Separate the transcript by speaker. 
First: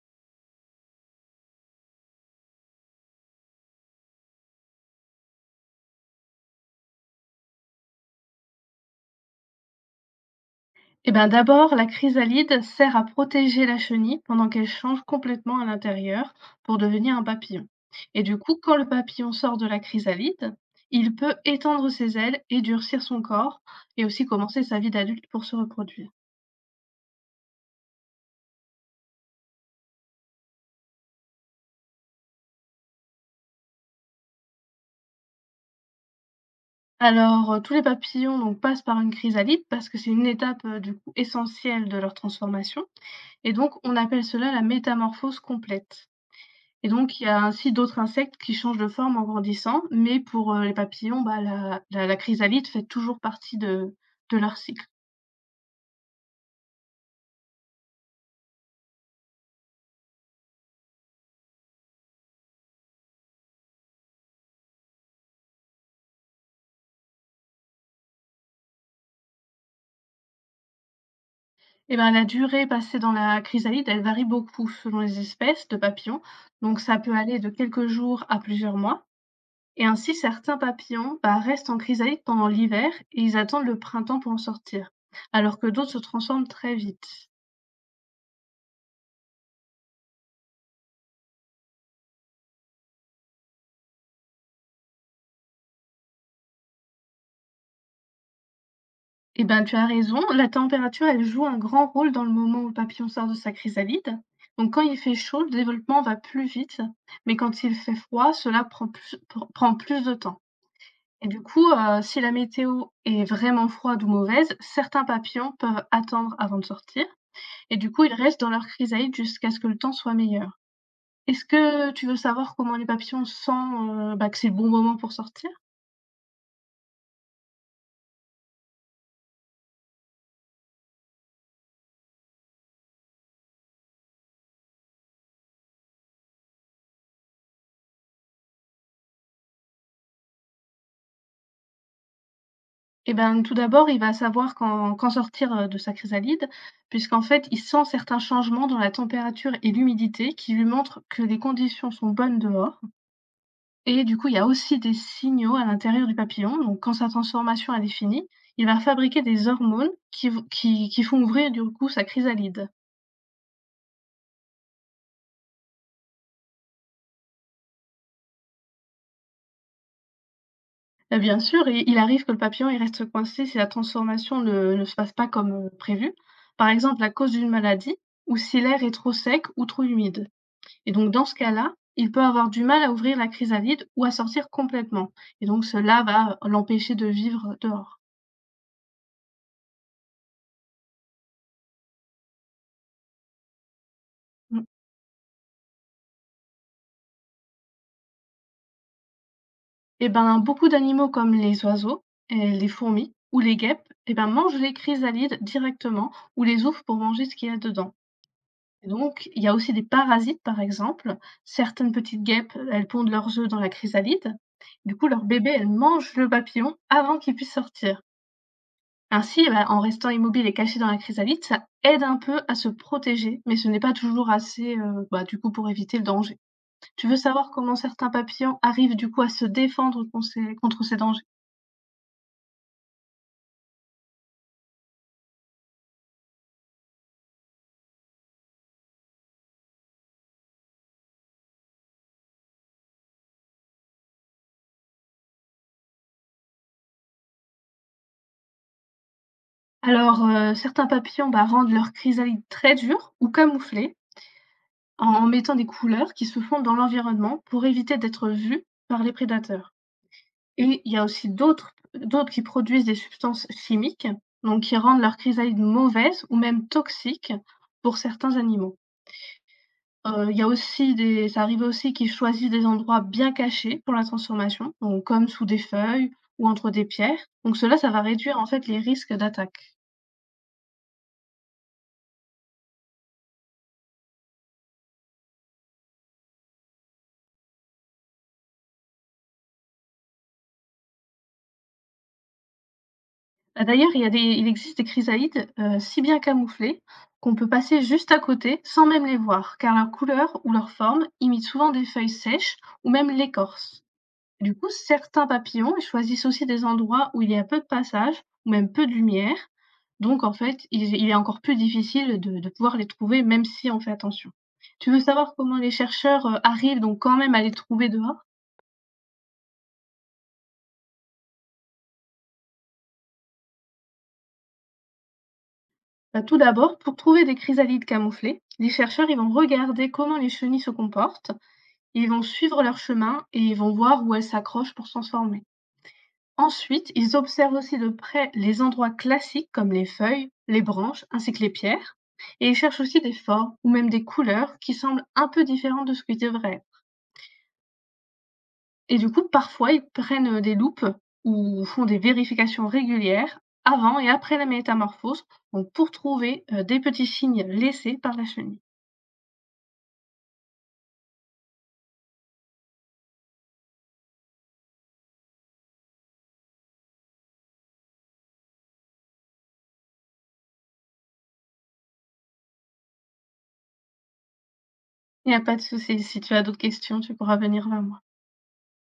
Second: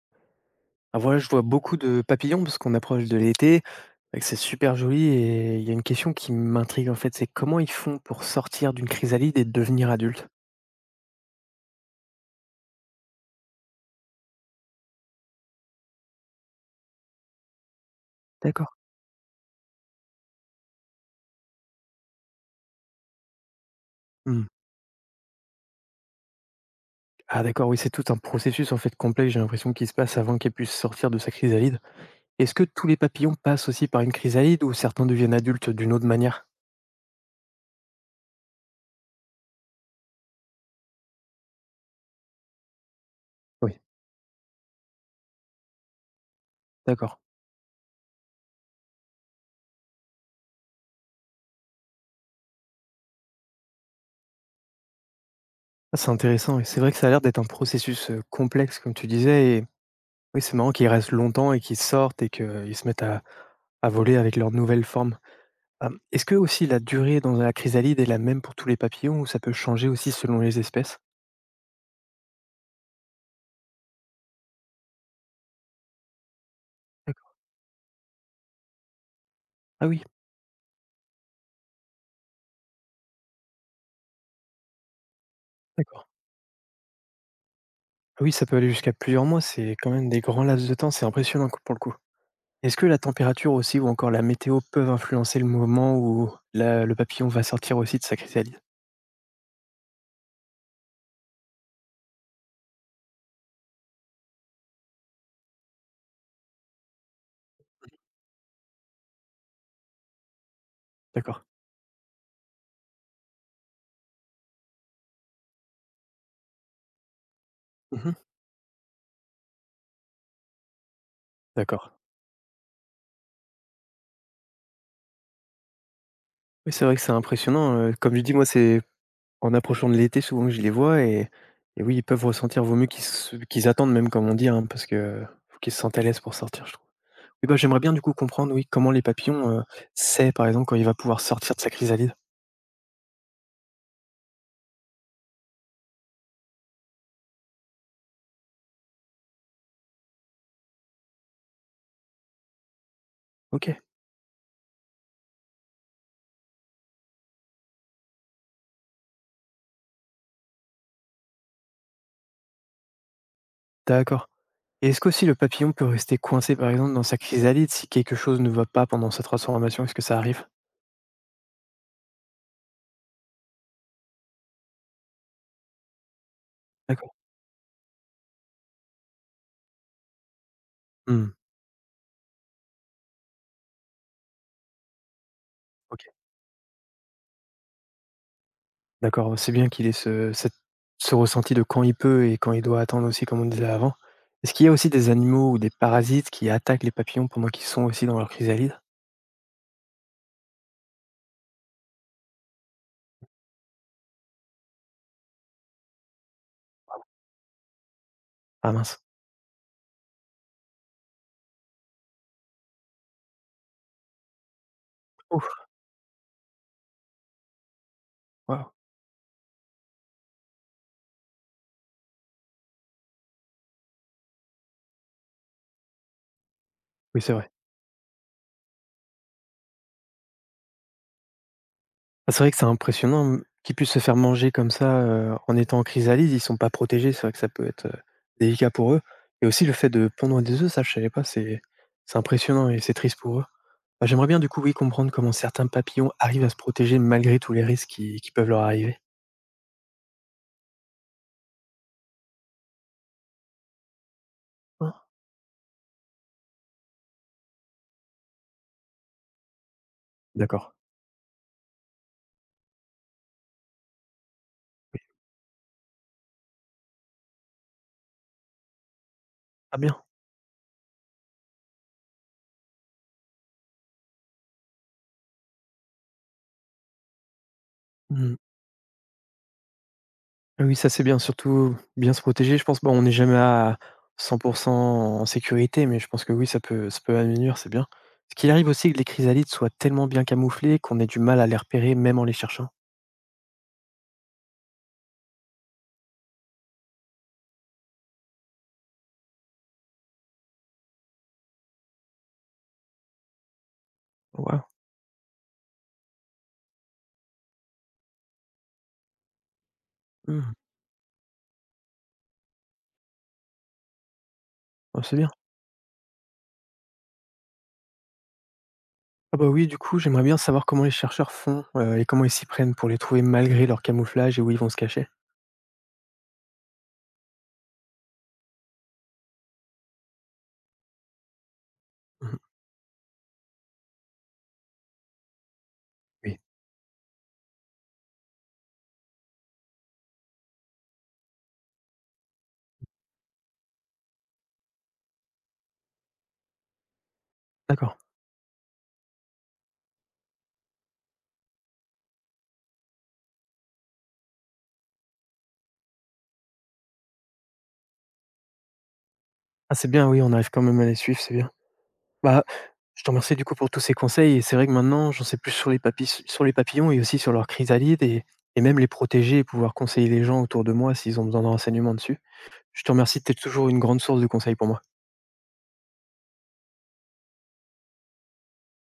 Speaker 1: Ah voilà, je vois beaucoup de papillons parce qu'on approche de l'été et que c'est super joli, et il y a une question qui m'intrigue en fait, c'est comment ils font pour sortir d'une chrysalide et devenir adultes?
Speaker 2: Eh ben, d'abord, la chrysalide sert à protéger la chenille pendant qu'elle change complètement à l'intérieur pour devenir un papillon. Et du coup, quand
Speaker 1: D'accord.
Speaker 2: le papillon sort de la chrysalide, il peut étendre ses ailes et durcir son corps et aussi
Speaker 1: Mmh.
Speaker 2: commencer sa vie d'adulte pour se reproduire.
Speaker 1: Ah d'accord, oui, c'est tout un processus en fait complexe j'ai l'impression qu'il se passe avant qu'elle puisse sortir de sa chrysalide. Est-ce que tous les papillons passent aussi par une chrysalide ou certains deviennent adultes d'une autre manière?
Speaker 2: Alors, tous les papillons donc, passent par une chrysalide parce que c'est une étape du coup, essentielle de leur transformation. Et donc,
Speaker 1: Oui,
Speaker 2: on appelle cela la métamorphose complète. Et
Speaker 1: d'accord.
Speaker 2: donc il y a ainsi d'autres insectes qui changent de forme en grandissant, mais pour, les papillons, bah, la chrysalide fait toujours partie de leur cycle.
Speaker 1: Ah, c'est intéressant et c'est vrai que ça a l'air d'être un processus complexe comme tu disais, et oui, c'est marrant qu'ils restent longtemps et qu'ils sortent et qu'ils se mettent à voler avec leur nouvelle forme. Est-ce que aussi la durée dans la chrysalide est la même pour tous les papillons ou ça peut changer aussi selon les espèces?
Speaker 2: Et ben, la durée passée dans la chrysalide, elle varie beaucoup selon les espèces de papillons, donc ça peut aller de quelques jours à plusieurs mois et
Speaker 1: Ah oui,
Speaker 2: ainsi certains papillons, bah, restent en chrysalide pendant l'hiver et ils attendent le printemps pour en sortir, alors que d'autres se
Speaker 1: d'accord.
Speaker 2: transforment très vite.
Speaker 1: Ah oui, ça peut aller jusqu'à plusieurs mois, c'est quand même des grands laps de temps, c'est impressionnant co pour le coup. Est-ce que la température aussi ou encore la météo peuvent influencer le moment où la le papillon va sortir aussi de sa chrysalide?
Speaker 2: Eh ben, tu as raison, la température, elle joue un grand rôle dans le moment où le papillon sort de sa chrysalide. Donc, quand il fait chaud, le développement va plus vite, mais quand il fait froid, cela prend plus, prend plus de temps. Et du
Speaker 1: D'accord.
Speaker 2: coup, si la météo est vraiment froide ou mauvaise, certains papillons peuvent attendre avant de sortir, et du coup, ils
Speaker 1: Mmh.
Speaker 2: restent dans leur chrysalide jusqu'à ce que le temps soit meilleur. Est-ce que
Speaker 1: D'accord.
Speaker 2: tu veux savoir comment les papillons sentent, bah, que c'est le bon moment pour sortir?
Speaker 1: Oui, c'est vrai que c'est impressionnant, comme je dis, moi, c'est en approchant de l'été souvent que je les vois, et oui, ils peuvent ressentir, vaut mieux qu'ils se qu'ils attendent même comme on dit, hein, parce que faut qu'ils se sentent à l'aise pour sortir, je trouve. Et ben j'aimerais bien du coup comprendre, oui, comment les papillons, sait par exemple quand il va pouvoir sortir de sa chrysalide?
Speaker 2: Eh ben, tout d'abord, il va savoir quand sortir, de sa chrysalide, puisqu'en fait, il sent certains changements dans la température et l'humidité qui lui montrent que les conditions sont bonnes dehors.
Speaker 1: OK,
Speaker 2: Et du coup, il y a aussi des signaux à l'intérieur du papillon. Donc quand sa transformation, elle est finie, il va fabriquer des hormones qui v qui font ouvrir, du coup, sa chrysalide.
Speaker 1: d'accord. Et est-ce qu'aussi le papillon peut rester coincé par exemple dans sa chrysalide si quelque chose ne va pas pendant sa transformation? Est-ce que ça arrive?
Speaker 2: Bah, bien sûr, et il arrive que le papillon, il reste coincé si la transformation ne se passe pas comme, prévu. Par exemple, à
Speaker 1: D'accord.
Speaker 2: cause d'une maladie ou si l'air est trop sec ou trop humide. Et donc dans ce
Speaker 1: Mmh.
Speaker 2: cas-là, il peut avoir du mal à ouvrir la chrysalide ou à sortir complètement. Et donc cela
Speaker 1: OK.
Speaker 2: va l'empêcher de vivre dehors.
Speaker 1: D'accord, c'est bien qu'il ait ce cette ce ressenti de quand il peut et quand il doit attendre aussi comme on disait avant. Est-ce
Speaker 2: Mmh.
Speaker 1: qu'il y a aussi des animaux ou des parasites qui attaquent les papillons pendant qu'ils sont aussi dans leur chrysalide?
Speaker 2: Et ben, beaucoup d'animaux comme les oiseaux et les fourmis ou les guêpes, et ben, mangent les chrysalides directement ou les ouvrent pour manger ce qu'il y a dedans.
Speaker 1: Ah mince.
Speaker 2: Donc, il y a aussi des parasites, par exemple. Certaines petites guêpes, elles pondent leurs œufs dans la chrysalide. Du coup, leur bébé,
Speaker 1: Ouf,
Speaker 2: elle mange le papillon avant qu'il puisse sortir.
Speaker 1: waouh.
Speaker 2: Ainsi, bah, en restant immobile et caché dans la chrysalide, ça aide un peu à se protéger, mais ce n'est pas toujours assez, bah, du coup, pour éviter le danger. Tu veux
Speaker 1: Oui, c'est
Speaker 2: savoir
Speaker 1: vrai.
Speaker 2: comment certains papillons arrivent, du coup, à se défendre contre ces dangers?
Speaker 1: Ah, c'est vrai que c'est impressionnant, mmh, qu'ils puissent se faire manger comme ça, en étant en chrysalide, ils sont pas protégés, c'est vrai que ça peut être, délicat pour eux, et aussi le fait de pondre des œufs, ça je savais pas, c'est impressionnant et c'est triste pour eux. Bah, j'aimerais bien du coup, oui, comprendre comment certains papillons arrivent à se protéger malgré tous les risques qui peuvent leur arriver.
Speaker 2: Alors, certains papillons bah, rendent leur chrysalide très dure ou camouflée,
Speaker 1: Ah,
Speaker 2: en en mettant des couleurs qui se font dans l'environnement pour éviter d'être vues par les prédateurs
Speaker 1: d'accord.
Speaker 2: et il y a aussi d'autres qui produisent des substances chimiques, donc qui rendent leur grisaille mauvaise ou même toxique pour certains animaux.
Speaker 1: Ah bien.
Speaker 2: Il y a aussi des Ça arrive aussi qu'ils choisissent des endroits bien cachés pour la transformation, donc comme sous des feuilles ou entre des pierres, donc cela, ça va
Speaker 1: Mmh.
Speaker 2: réduire, en fait, les risques d'attaque.
Speaker 1: Oui, ça c'est bien, surtout bien se protéger, je pense. Bon, on n'est jamais à 100 en sécurité, mais je pense que oui, ça peut améliorer, c'est bien. Est-ce qu'il arrive aussi que les chrysalides soient tellement bien camouflées qu'on ait du mal à les repérer même en les cherchant?
Speaker 2: Bah, d'ailleurs, il existe des chrysallides, si bien camouflées qu'on peut passer juste à côté sans même les voir, car leur couleur ou leur forme imitent souvent des feuilles sèches ou même l'écorce. Du
Speaker 1: Waouh!
Speaker 2: coup, certains papillons, ils choisissent aussi des endroits où il y a peu de passage ou même peu de lumière, donc en
Speaker 1: Mmh.
Speaker 2: fait, il est encore plus difficile de pouvoir les trouver même si on fait attention. Tu veux
Speaker 1: Ah, c'est bien.
Speaker 2: savoir comment les chercheurs, arrivent donc quand même à les trouver dehors?
Speaker 1: Ah bah, oui, du coup, j'aimerais bien savoir comment les chercheurs font, et comment ils s'y prennent pour les trouver malgré leur camouflage et où ils vont se cacher?
Speaker 2: Bah, tout d'abord, pour trouver des chrysalides camouflées, les chercheurs, ils vont regarder comment les chenilles se comportent. Ils vont
Speaker 1: Mmh.
Speaker 2: suivre leur chemin et ils vont voir où elles s'accrochent pour se transformer.
Speaker 1: Oui,
Speaker 2: Ensuite, ils observent aussi de près les endroits classiques comme les feuilles, les branches ainsi que les pierres. Et ils cherchent aussi des formes ou même des couleurs qui semblent un peu différentes de ce qu'ils devraient. Vrai.
Speaker 1: d'accord.
Speaker 2: Et du coup, parfois, ils prennent des loupes ou font des vérifications régulières avant et après la métamorphose donc pour trouver des petits signes laissés par la chenille.
Speaker 1: Ah, c'est bien, oui, on arrive quand même à les suivre, c'est bien. Bah, je te remercie du coup pour tous ces conseils et c'est vrai que maintenant j'en sais plus sur les papis sur les papillons et aussi sur leurs chrysalides, et même les protéger et pouvoir conseiller les gens autour de moi s'ils ont besoin de renseignements dessus. Je te remercie, tu es toujours une grande source de conseils pour moi.
Speaker 2: Il n'y a pas de souci. Si tu as d'autres questions, tu pourras venir vers moi.